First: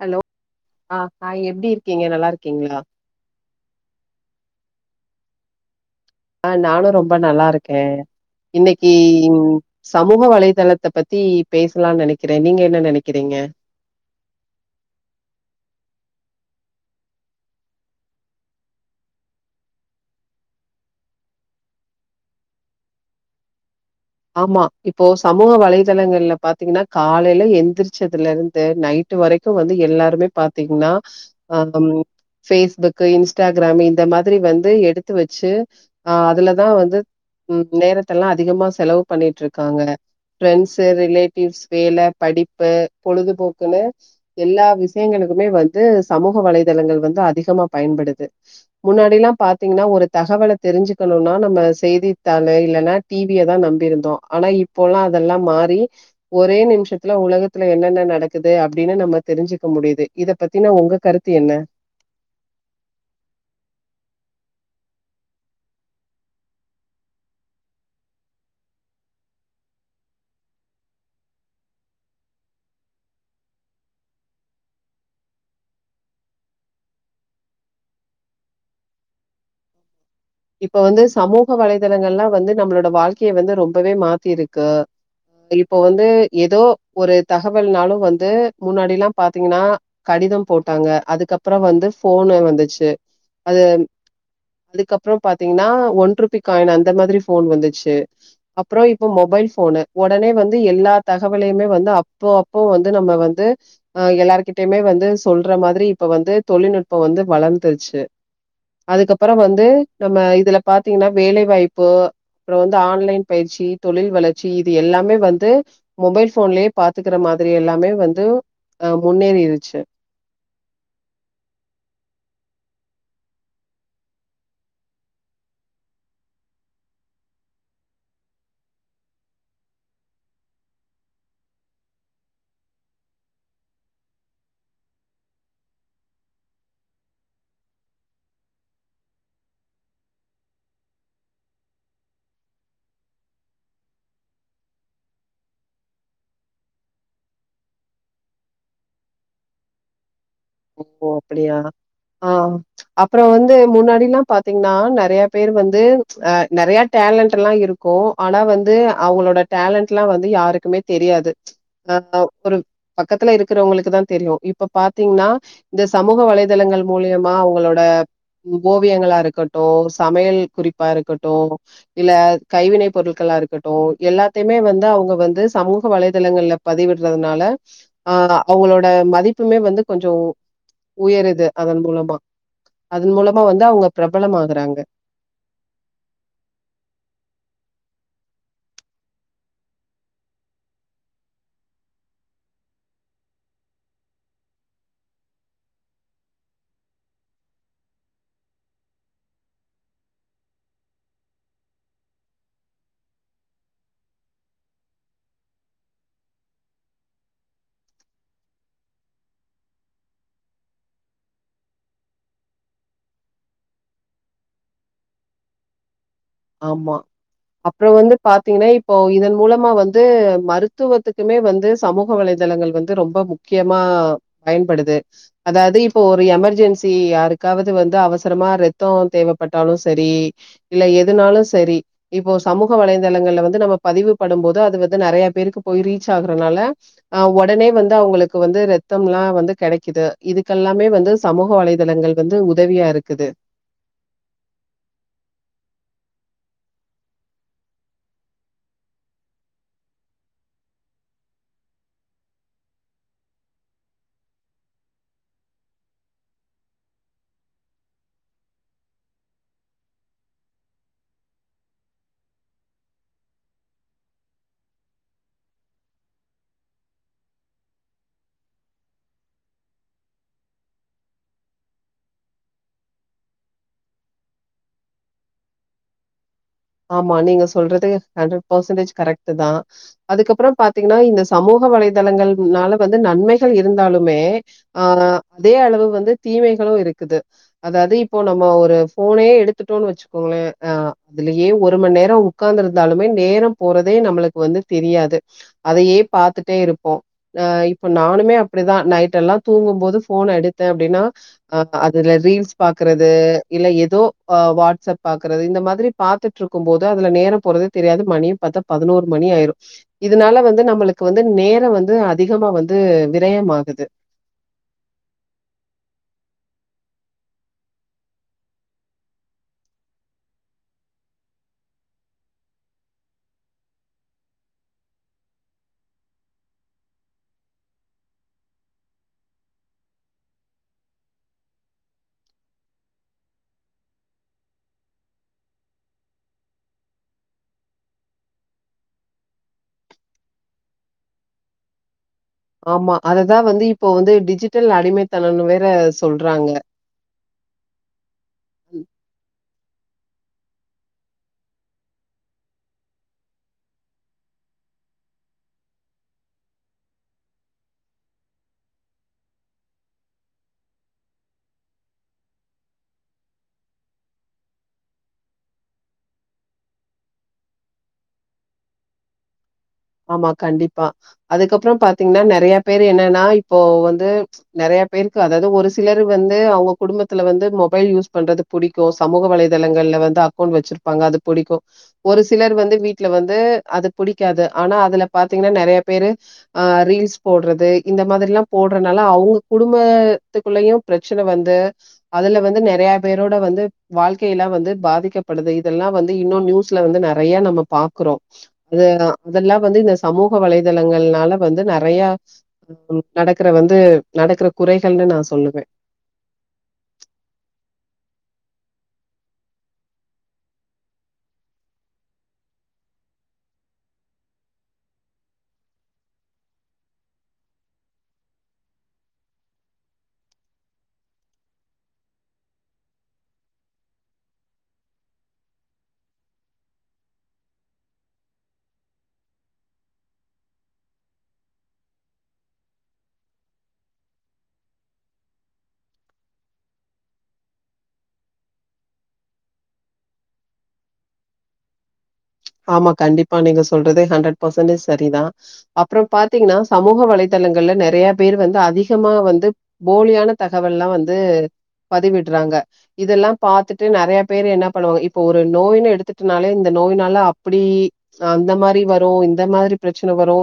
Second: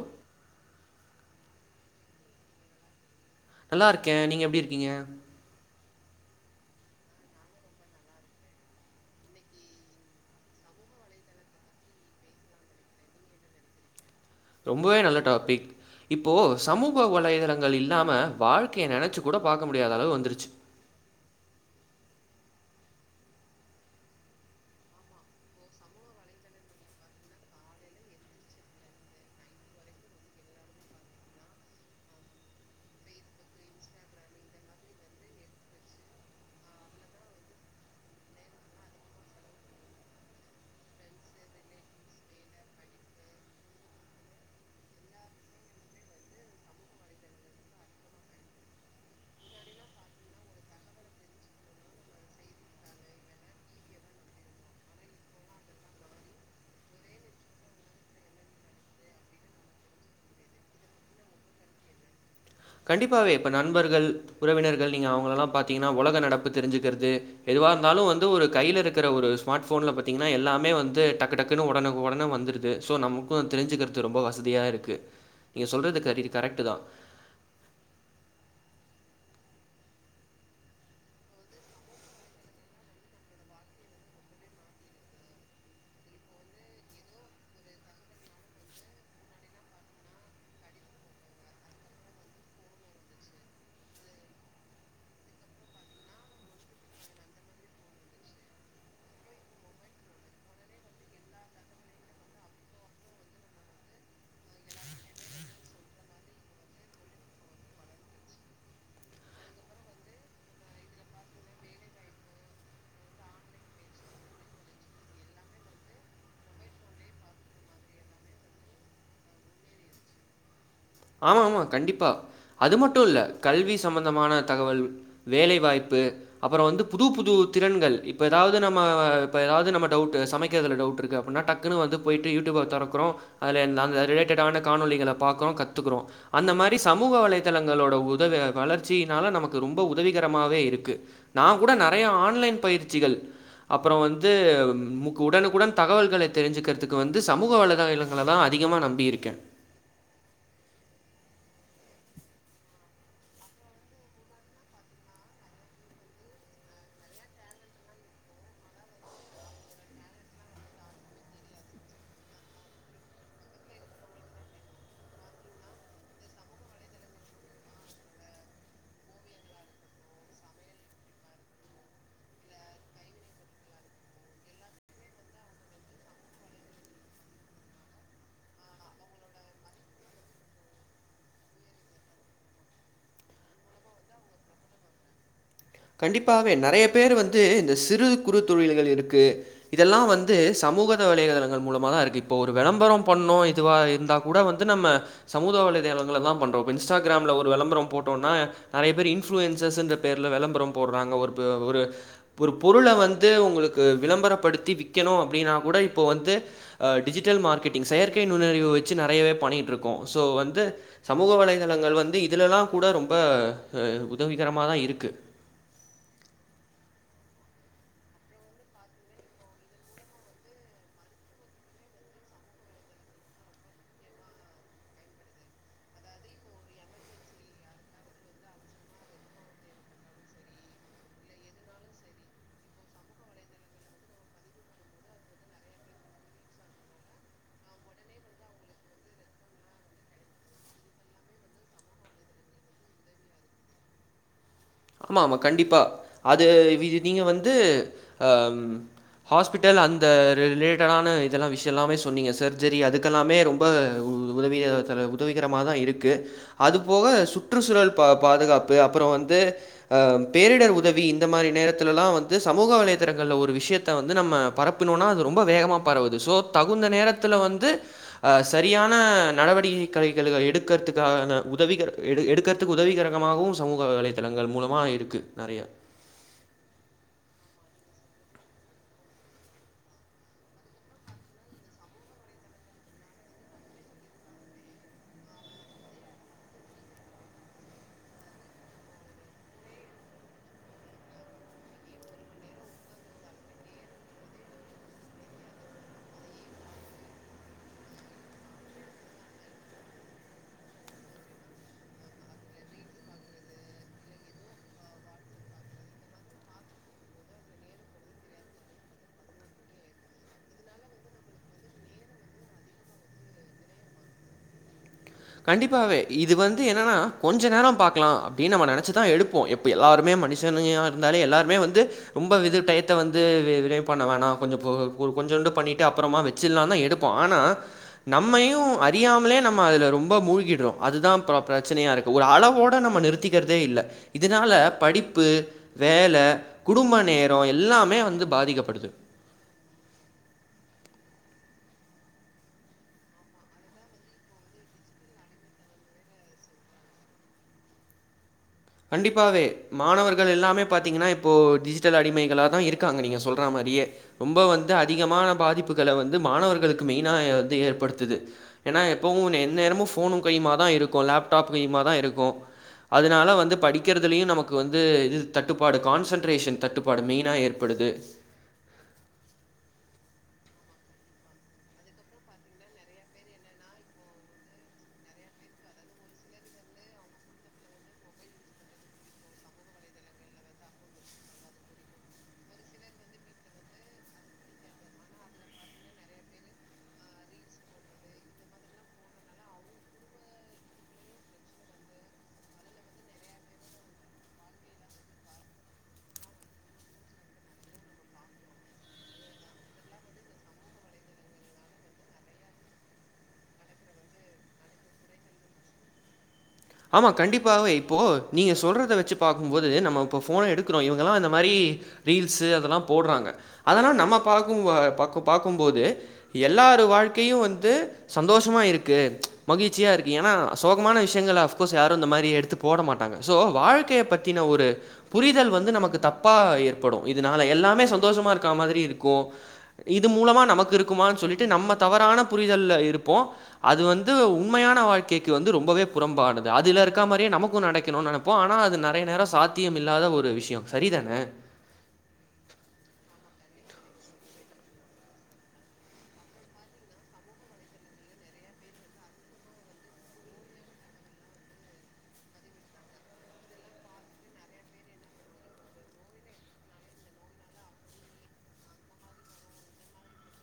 hello ஆ hi எப்டி இருக்கீங்க நல்லா இருக்கீங்ளா நல்லாயிருக்கே நீங்க எப்டி இருக்கீங்க ஆ நானு ரொம்ப நல்லா இருக்கே இன்னக்கீ உம் சமூக வலைதளத்த பத்தி பேசலான்னு நெனைக்கறே நீங்க என்ன நெனைக்கறீங்க ரொம்பவே நல்ல டாபிக் இப்போ சமூக வலைதளங்கள் இல்லாம வாழ்க்கைய நெனச்சு கூட பாக்க முடியாத அளவு வந்துருச்சு ஆமா இப்போ சமூக வலைதளங்கள்ல பாத்திங்கன்னா காலைல எந்திரிச்சதுல இருந்து நைட் டு வரைக்கு வந்து எல்லாருமே பாத்திங்ன்னா ஹம் பேஸ்புக்கு இன்ஸ்டாகிராமு இந்த மாதிரி வந்து எடுத்து வச்சு ஆ அதுலதா வந்து ம் நேரத்தல்லா அதிகமா செலவு பண்ணிட்ருக்காங்க பிரரெண்ட்ஸ்ஸு ரிலேட்டிவ்ஸ் வேல படிப்பு பொழுதுபோக்குன்னு எல்லா விஷயங்களுக்குமே வந்து சமூக வலைதளங்கள் வந்து அதிகமா பயன்படுது முன்னாடிலா பாத்திங்ன்னா ஒரு தகவல தெரிஞ்சிக்கணுன்னா நம்ம செய்தித்தாளு இல்லன்னா டி விய தா நம்பி இருந் தோ அனா இப்போலா அதல்லா மாறி ஒரே நிமிஷத்துல உலகத்துல என்னென்ன நடக்குது அப்டின்னு நம்ம தெரிஞ்சுக்க முடியுது இத பத்தினா உங்க கருத்து என்ன கண்டிப்பாவே இப்ப நண்பர்கள் உறவினர்கள் நீங்க அவங்களலா பாத்திங்கன்னா உலக நடப்பு தெரிஞ்சுக்கறது எதுவா இருந்தாலு வந்து ஒரு கையில இருக்கற ஒரு ஸ்மார்ட் ஃபோன்ல் பாத்திங்கன்னா எல்லாமே வந்து டக்கு டக்குன்னு உடனுக்கு உடனே வந்துருது ஸோ நமக்கு தெரிஞ்சுக்கறது ரொம்ப வசதியா இருக்கு நீங்க சொல்றது கரிரி கரெக்ட்டு தா இப்ப வந்து சமூக வலைதளங்கள்லா வந்து நம்மளோட வாழ்க்கைய வந்து ரொம்பவே மாத்திருக்கு இப்போ வந்து எதோ ஒரு தகவல்னாலு வந்து முன்னாடிலா பாத்திங்கன்னா கடிதம் போட்டாங்க அதுக்கப்பறோ வந்து போனு வந்துச்சு அது அதுக்கப்பறோ பாத்திங்கன்னா ஒன் ருபி காயின் அந்த மாதிரி போன் வந்துச்சு அப்பறோ இப்ப மொபைல் போனு ஒடனே வந்து எல்லா தகவலையுமே வந்து அப்போ அப்போ வந்து நம்ம வந்து அ எல்லார்கிட்டயுமே வந்து சொல்ற மாதிரி இப்ப வந்து தொழில்நுட்போ வந்து வளந்துருச்சு அதுக்கப்பறோ வந்து நம்ம இதுல பாத்திங்ன்னா வேலைவாய்ப்பு அப்பறோ வந்து ஆன்லைன் பயிற்சி தொழில் வளர்ச்சி இது எல்லாமே வந்து மொபைல் போன்லயே பாத்துக்கற மாதிரி எல்லாமே வந்து அ முன்னேறிருச்சு ஆமாம்மா கண்டிப்பா அது மட்டு இல்ல கல்வி சம்மந்தமான தகவல் வேலைவாய்ப்பு அப்புற வந்து புது புது திறன்கள் இப்ப ஏதாவது நம்ம இப்ப எதாவது நம்ம டவுட்டு சமைக்கிறதுல டவுட் இருக்கு அப்டின்னா டக் க்குனு வந்து போயிட்டு யூடியூப தொறக்கறோ அதுல என் அது ரிலேட்டடான காணொலிகளை பாக்குறோ கத்துக்குறோ அந்த மாரி சமூக வலைதளங்களோட உதவ அ வளர்ச்சியினால நமக்கு ரொம்ப உதவிகரமாவே இருக்கு நா கூட நெறைய ஆன்லைன் பயிற்சிகள் அப்புற வந்து உடனுக்குடன் தகவல்களை தெரிஞ்சுக்கிறதுக்கு வந்து சமூக வலைதள ங்கள தா அதிகமா நம்பி இருக்கே ஓ அப்டியா ஆ அப்புற வந்து முன்னாடில்லா பாத்தீங்கன்னா நெறைய பேர் வந்து அ நெறைய டேலண்ட் எல்லா இருக் க்கு ஆனா வந்து அவுங்களோட டேலண்ட் எல்லா வந்து யாருக்குமே தெரியாது ஆ ஒரு பக்கத்துல இருக்கிறவங்களுக்கு தா தெரியு இப்ப பாத்தீங்ன்னா இந்த சமூக வலைதளங்கள் மூலியமா அவுங்களோட ஓவியங்களா இருக்கட்டு சமையல் குறிப்பா இருக்கட்டு இல்ல கைவினை பொருள்களா இருக்கட்டு எல்லாத்தையுமே வந்து அவுங்க வந்து சமூக வலைதளங்கள்ல பதிவிடுறதுனால ஆ அவுங்களோட மதிப்புமே வந்து கொஞ்சோ உயருது அது மூலமா அது மூலமா வந்து அவுங்க பிரபலம் ஆகுறாங்க கண்டிப்பாவே நெறைய பேர் வந்து இந்த சிறு குறு தொழில்கள் இருக்கு இதெல்லா வந்து சமூகத வலைதளங்கள் மூலமா தா இருக்கு இப்போ ஒரு விளம்பரம் பண்ணணு இதுவா இருந்தா முட வந்து நம்ம சமூத வலைதளங்களளா பண்றோ இப்ப இன்ஸ்டாகிராம்ல ஒரு விளம்பர போட்டோனா நெறைய பேர் இன்ஃபுளூயன்சஸ்ன்ற பேருல விளம்பர போடுறாங்க ஒரு ப ஒரு ஒரு பொருள வந்து உங்களுக்கு விளம்பரப்படுத்தி விக்கணு அப்டின்னா கூட இப்போ வந்து ஆ டிஜிட்டல் மார்க்கெட்டிங் செயற்கை நுண்ணறிவு வச்சு நெறையவே பண்ணிட்டு இருக்கோ சோ வந்து சமூக வலைதளங்கள் வந்து இதுலலா கூட ரொம்ப அ உதவிகரமா தா இருக்கு ஆமா அப்புற வந்து பாத்தீங்கன்னா இப்போ இதன் மூலமா வந்து மருத்துவத்துக்குமே வந்து சமூக வலைதளங்கள் வந்து ரொம்ப முக்கியமா பயன்படுது அதாது இப்போ ஒரு எமர்ஜென்சி யாருக்காவது வந்து அவசரமா ரத்தோ தேவப்பட்டாலு சரி இல்ல எதுனாலு சரி இப்போ சமூக வலைதளங்கள்ல வந்து நம்ம பதிவு படும் போது அது வந்து நெறைய பேருக்கு போய் ரீச் ஆகுறனால அ உடனே வந்து அவுங்களுக்கு வந்து ரத்தம்ல்லா வந்து கெடைக்குது இதுக்கெல்லாமே வந்து சமூக வலைதளங்கள் வந்து உதவியா இருக்குது ஆமா ஆமா கண்டிப்பா அது வி நீங்க வந்து அ ஹாஸ்பிட்டல் அந்த ரிலேட்டடான இதெல்லா விஷய எல்லாமே சொன்னீங்க சர்ஜரி அதுக்கெல்லாமே ரொம் ப உதவிய தர உதவிகரமா தா இருக்கு அது போக சுற்றுச்சூழல் பாதுகாப்பு அப்புற வந்து அ பேரிடர் உதவி இந்த மாரி நேரத்திலல்லா வந்து சமூக வலைதளங்கள்ல ஒரு விஷயத்த வந்து நம்ம பரப் புனோனா அது ரொம்ப வேகமா பரவுது சோ தகுந்த நேரத்துல வந்து அ சரியான நடவடிக்கைகள எடுக்கிறதுக்காண உதவிகர் எடு எடுக்கர் த்துக்கு உதவிகரகமாகவு சமூக வலைதளங்கள் மூலமா இருக்கு நெறைய ஆமா நீங்க சொல்றதுக் ஹண்ட்ரட் பர்சன்டேஜ் கரெக்ட் தா அதுக்கப்புற பாத்தீங்கன்னா இந்த சமூக வலைதளங்கள்னால வந்து நன்மைகள் இருந்தாலுமே ஆ அதே அளவு வந்து தீமைகளு இருக்குது அதாது இப்போ நம்ம ஒரு ஃபோனே எடுத்துட்டோனு வச்சுக்கோங்களே அ அதுலயே ஒரு மண் நேரோ ஒக்காந்து இருந்தாலுமே நேரம் போறதே நம்மளுக்கு வந்து தெரியாது அதையே பாத்துட்டே இருப்போ ஆ இப்ப நானுமே அப்டிதா நைட் எல்லா தூங்கும்போது ஃபோன எடுத்தே அப்டின்னா அ அதுல ரீல்ஸ் பாக்குறது இல்ல ஏதோ வாட்ஸ்அப் பாக்குறது இந்த மாதிரி பாத்துட்டு இருக்கும் போது அதுல நேர போறதே தெரியாது மணியு பாத்தா பதினோரு மணி ஆயிரு இதனால வந்து நம்மளுக்கு வந்து நேர வந்து அதிகமா வந்து விரய ஆகுுது கண்டிப்பாவே இது வந்து என்னன்னா கொஞ்ச நேர பாக்கலா அப்டின்னு நம் நினச்சுதா எடுப்போ இப்போ எல்லோருமே மனுஷனையாக இருந்தாலே எல்லாருமே வந்து ரொம்ப விது டயத்தை வந்து விரிவு பண்ண வேணா கொஞ்ச போ ஒரு கொஞ்சோண்டு பண்ணிட்டு அப்பறமா வ வெச்சடுலா தா எடுப்போ ஆனா நம்மையு அறியாமலே நம்ம அதுல ரொம்ப மூழ்கிடுற அதுதா பிரச்சனயா இருக்கு ஒரு அளவோட நம்ம நிறுத்திக்கிறதே இல்ல இதுனால படிப்பு வேல குடும்ப நேரம் எல்லாமே வந்து பாதிக்கப்படுது ஆமா அததா வந்து இப்போ வந்து டிஜிட்டல் அடிமைத்தன வேற சொல்றாங்க கண்டிப்பாவே மாணவர்கள் எல்லாமே பாத்தீங்கன்னா இப்போ டிஜிட்டல் அடிமைகளாக தா இருக்காங்க நீங்க சொல்ற மாரியே ரொம்ப வந்து அதிகமான பாதிப்புகளை வந்து மாணவர்களுக்கு மெயினா வந்து ஏற்படுத்து ஏன்னா எப்போவு எந்த நேரமு ஃபோனும் கையுமா தா இருக்கும் லேப்டாப் கையுமா தா இருக்கும் அதனால வந்து படிக்கிறதுலயு நமக்கு வந்து இது தட்டுப்பாடு கான்சன்ட்ரேஷன் தட்டுப்பாடு மெயினா ஏற்படுது ஆமா கண்டிப்பா அதுக்கப்பற பாத்தீங்கன்னா நெறைய பேரு என்னன்னா இப்போ வந்து நெறைய பேருக்கு அதாவது ஒரு சிலர் வந்து அவங்க குடும்பத்துல வந்து மொபைல் யூஸ் பண்றது புடிக்கும் சமூக வலைதளங்கள்ல வந்து அக்கௌண்ட் வச்சிருப்பாங்க அது பிடிக்கும் ஒரு சிலர் வந்து வீட்டுல வந்து அது புடிக்காது ஆனா அதுல பாத்தீங்கன்னா நெறைய பேரு அ ரீல்ஸ் போடுறது இந்த மாதிர எல்லா போடுறதுனால அவங்க குடும்பத்துக்குள்ளயு பிரச்சன வந்து அதுல வந்து நெறைய பேரோட வந்து வாழ்க்கைய எல்லா வந்து பாதிக்கப்படுது இதெல்லா வந்து இன்னும் நியூஸ்ல வந்து நெறைய நம்ம பாக்குறோ இது இதெல்லா வந்து இந்த சமூக வலைதளங்கள்னால வந்து நெறையா நடக்கற வந்து நடக்கற குறைகள்னு நா சொல்லுவ ஆமா கண்டிப்பாவே இப்போ நீங்க சொல்றத வச்சு பார்க்கும் போது நம்ம இப்போ ஃபோனை எடுக்குறோ இவங்கல்லா அ இந்த மாதிரி ரீல்ஸ் அதெல்லா போடுறாங்க அதனா நம்ம பார்க்கும் பார்க்கும் போது எல்லாரு வாழ்க்கையு வந்து சந்தோஷமா இருக்கு மகிழ்ச்சியா இருக்கு ஏன்னா சோகமான விஷயங்கள யாரும் இந்த மாதிரி எடுத்து போட மாட்டாங்க சோ வாழ்க்கையை பத்தின ஒரு புரிதல் வந்து நமக்கு தப்பா ஏற்படு இதனால எல்லாமே சந்தோஷமா இருக்க மாதிரி இருக்கும் இது மூலமா நமக்கு இருக்கமானு சொல்லிட்டு நம்ம தவறான புரிதல்ல இருப்போ அது வந்து உண்மையான வாழ்க்கைக்கு வந்து ரொம்பவே புறம்பானது அதுல இருக்கா மாதிரியே நமக்கும் நடக்கணும்னு நினைப்போ ஆனா அது நிறைய நேர சாதியம் இல்லாத ஒரு விஷய சரிதான ஆமா கண்டிப்பா நீங்க சொல்றதே ஹண்ட்ரட் பர்சன்டேஜ் சரிதா அப்பற பாத்தீங்கன்னா சமூக வலைதளங்கள்ல நெறைய பேர் வந்து அதிகமா வந்து போலியான தகவல்லா வந்து பதிவிடுறாங்க இதெல்லா பாத்துட்டு நெறைய பேரு என்ன பண்ணுவாங்க இப்ப ஒரு நோய்னு எடுத்துட்டனாலே இந்த நோய்னால அப்டி அந்த மாதிரி வரு இந்த மாதிரி பிரச்சன வரு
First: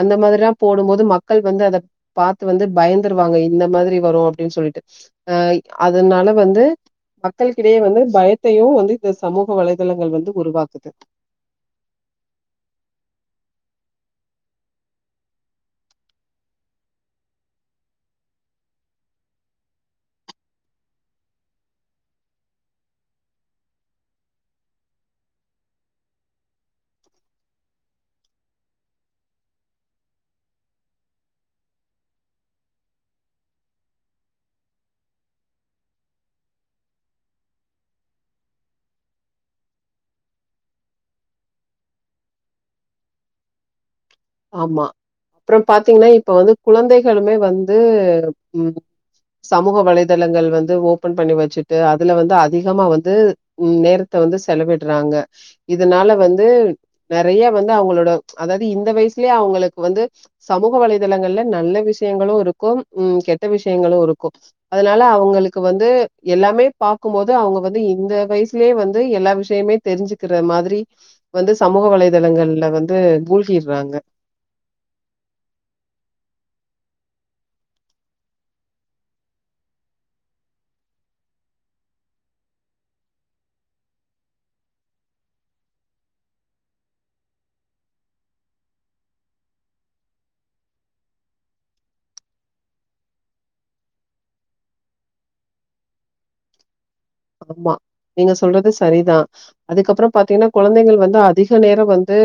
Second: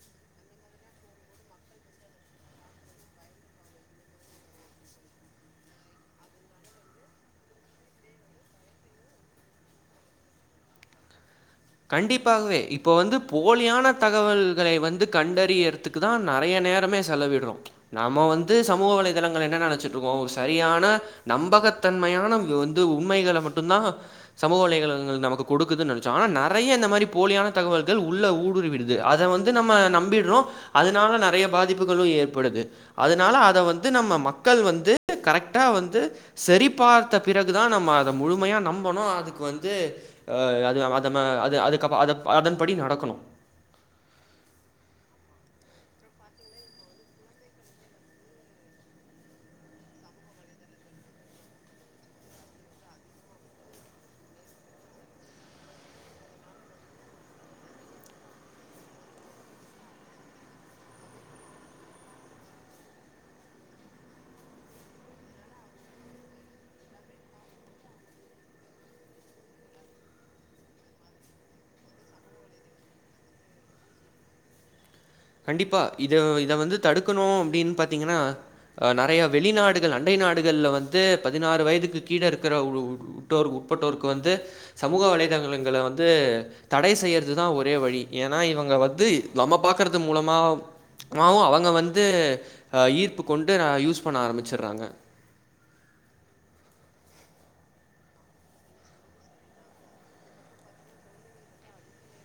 அந்த மாதிரில்லா போடும் போது மக்கள் வந்து அத பாத்து வந்து பயந்துருவாங்க இந்த மாதிரி வரும் அப்டின்னு சொல்லிட்டு அ அதனால வந்து மக்கள்கிடையே வந்து பயத்தைய வந்து இந்த சமூக வலைதளங்கள் வந்து உருவாக்குது கண்டிப்பாகவே இப்போ வந்து போலியான தகவல்களை வந்து கண்டறியத்துக்கு இக்கு தான் நெறைய நேரமே செலவிடுறோ நம்ம வந்து சமூக வலைதளங்கள என்ன நெனைச்சிட்ருக்கோ சரியான நம்பகத்தன்மையான வந்து உண்மைகளை மட்டு்ந்தா சமூக வலை [unintelligible] நமக்கு குடுக்குதுன் நெனச்சோ ஆனா நா நெறைய இந்த மாரி போலியான தகவல்கள் உள்ள ஊடுருவிடுது அத வந்து நம்ம நம்பிடுறோ அதனால நெறைய பாதிப்புகளு ஏற்படுது அதனால அத வந்து நம்ம மக்கள் வந்து கரெக்டா வந்து சரி பார்த்த பிறகுதா நம்ம அத முழுமையா நம்பனு அதுக்கு வந்து ஆ அது அத ம்ம அது அதுக்கப்பற அத அதன்படி நடக்கணு ஆமா அப்பறம் பாத்தீங்கன்னா இப்ப வந்து குழந்தைகளுமே வந்து ம் சமூக வலைதளங்கள் வந்து ஓபன் பண்ணி வச்சுட்டு அதுல வந்து அதிகமா வந்து ம் நேரத்த வந்து செலவிட்றாங்க இதனால வந்து நெறைய வந்து அவங்களோட அதாவது இந்த வயசுலயே அவங்களுக்கு வந்து சமூக வலைதளங்கள்ல நல்ல விஷயங்களு இருக்கும் ம் கெட்ட விஷயங்களு இருக்கும் அதனால அவங்களுக்கு வந்து எல்லாமே பாக்கும்போது அவங்க வந்து இந்த வயசுலேயே வந்து எல்லா விஷயமே தெரிஞ்சுக்கிற மாதிரி வந்து சமூக வலைதளங்கள்ல வந்து மூழ்கிடுறாங்க கண்டிப்பா இது இத வந்து தடுக்கணு அப்படின் பாத்தீங்கன்னா அ நெறைய வெளிநாடுகள் அண்டை நாடுகள்ல வந்து பதினாறு வயதுக்கு கீழ இருக்கிற உட்டோரு உட்பட்டோருக்கு வந்து சமூக வலைதளங்கள வந்து தடை செய்யறதுதா ஒரே வழி ஏன்னா இவங்க வந்து நம்ம பாக்குறது மூலமா மாவு அவங்க வந்து ஈர்ப்பு கொண்டு யூஸ் பண்ண ஆரம்பிச்சுட்றாங்க ஆமா நீங்க சொல்றது சரிதா அதுக்கப்பறோ பாத்தீங்கன்னா குழந்தைங்கள் வந்து அதிக நேர வந்து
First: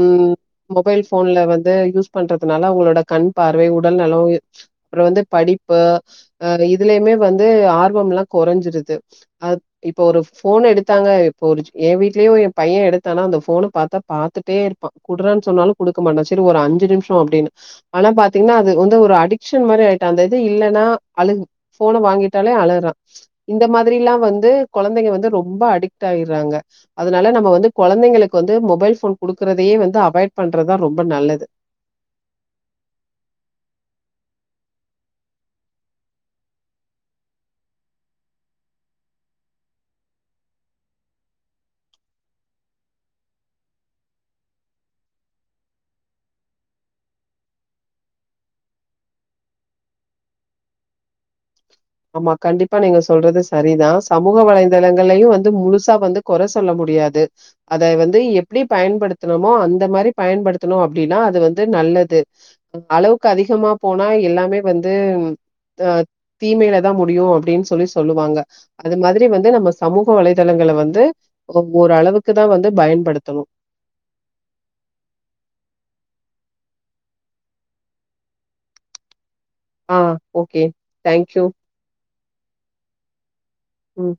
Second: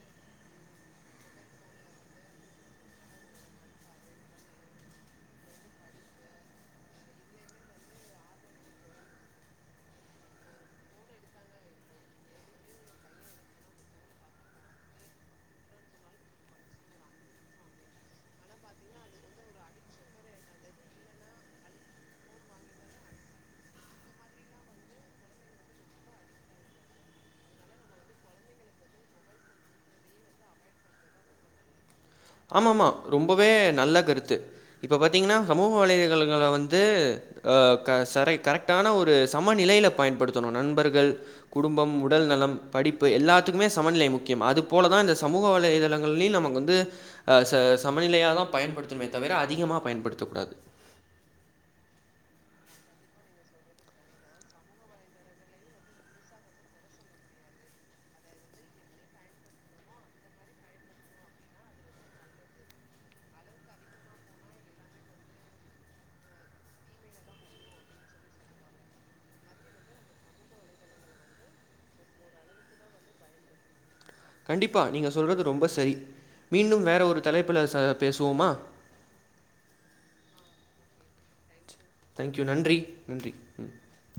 ம் மொபைல் போன்ல வந்து யூஸ் பண்றதுனால அவங்களோட கண் பார்வை உடல் நலோ அப்பற வந்து படிப்பு அ இதுலயுமே வந்து ஆர்வமெல்லா கொறைஞ்சிருது அப் இப்போ ஒரு போன் எடுத்தாங்க இப்போ ஒரு ஏ வீட்லயே எ பைய எடுத்தானா அந்த போன பாத்தா பாத்துட்டே இருப்பா குடுறான் சொன்னாலு குடுக்க மாட்டா சரி ஒரு அஞ்சு நிமிச அப்படின்னு ஆனா பாத்தீங்கன்னா அது வந்து ஒரு அடிக்ஷன் மாரி ஆயிட்டா அந்த இது இல்லன்னா அழுகு போன வாங்கிட்டாலே அழறா இந்த மா திரில்லா வந்து குழந்தைங்க வந்து ரொம்ப அடிக்ட் ஆய்றாங்க அதனால நம்ம வந்து குழந்தைங்களுக்கு வந்து மொபைல் போன் குடுக்குறதையே வந்து அவாய்ட் பண்றதுதா ரொம்ப நல்லது ஆமம்மா ரொம்பவே நல்ல கருத்து இப்போ பாத்தீங்கன்னா சமூக வலைதளங்கள வந்து அ க ச கரெக்டான ஒரு சமநிலையில பயன்படுத்தணு நண்பர்கள் குடும்பம் உடல் நலம் படிப்பு எல்லாத்துக்குமே சமநிலை முக்கியம் அதுபோல தா இந்த சமூக வலைதளங்களையு நமக்கு வந்து வந்து அ ச சமநிலையாதா பயன்படுத்தனுமே தவிர அதிகமா பயன்படுத்தக் கூடாது ஆம்மா கண்டிப்பா நீங்க சொல்றது சரிதா சமூக வலைதளங்கள்லையு வந்து முழுசா வந்து குற சொல்ல முடியாது அதை வந்து எப்படி பயன்படுத்துணமோ அந்த மாரி பயன்படுத்தணு அப்படின்னா அது வந்து நல்லது அளவுக்கு அதிகமா போனா எல்லாமே வந்து அ தீமையில தா முடியு அப்படின்னு சொல்லி சொல்லுவாங்க அது மாதிரி வந்து நம்ம சமூக வலைதளங்கள வந்து ஒ ஓரளவுக்குதா வந்து பயன்படுத்தணு கண்டிப்பா நீங்க சொல்றது ரொம்ப சரி மீண்டும் வேற ஒரு தலைப்புல ச பேசுவோமா ஆ ஓகே தேங்க்யூ தேங்க்யூ நன்றி நன்றி ம் ம்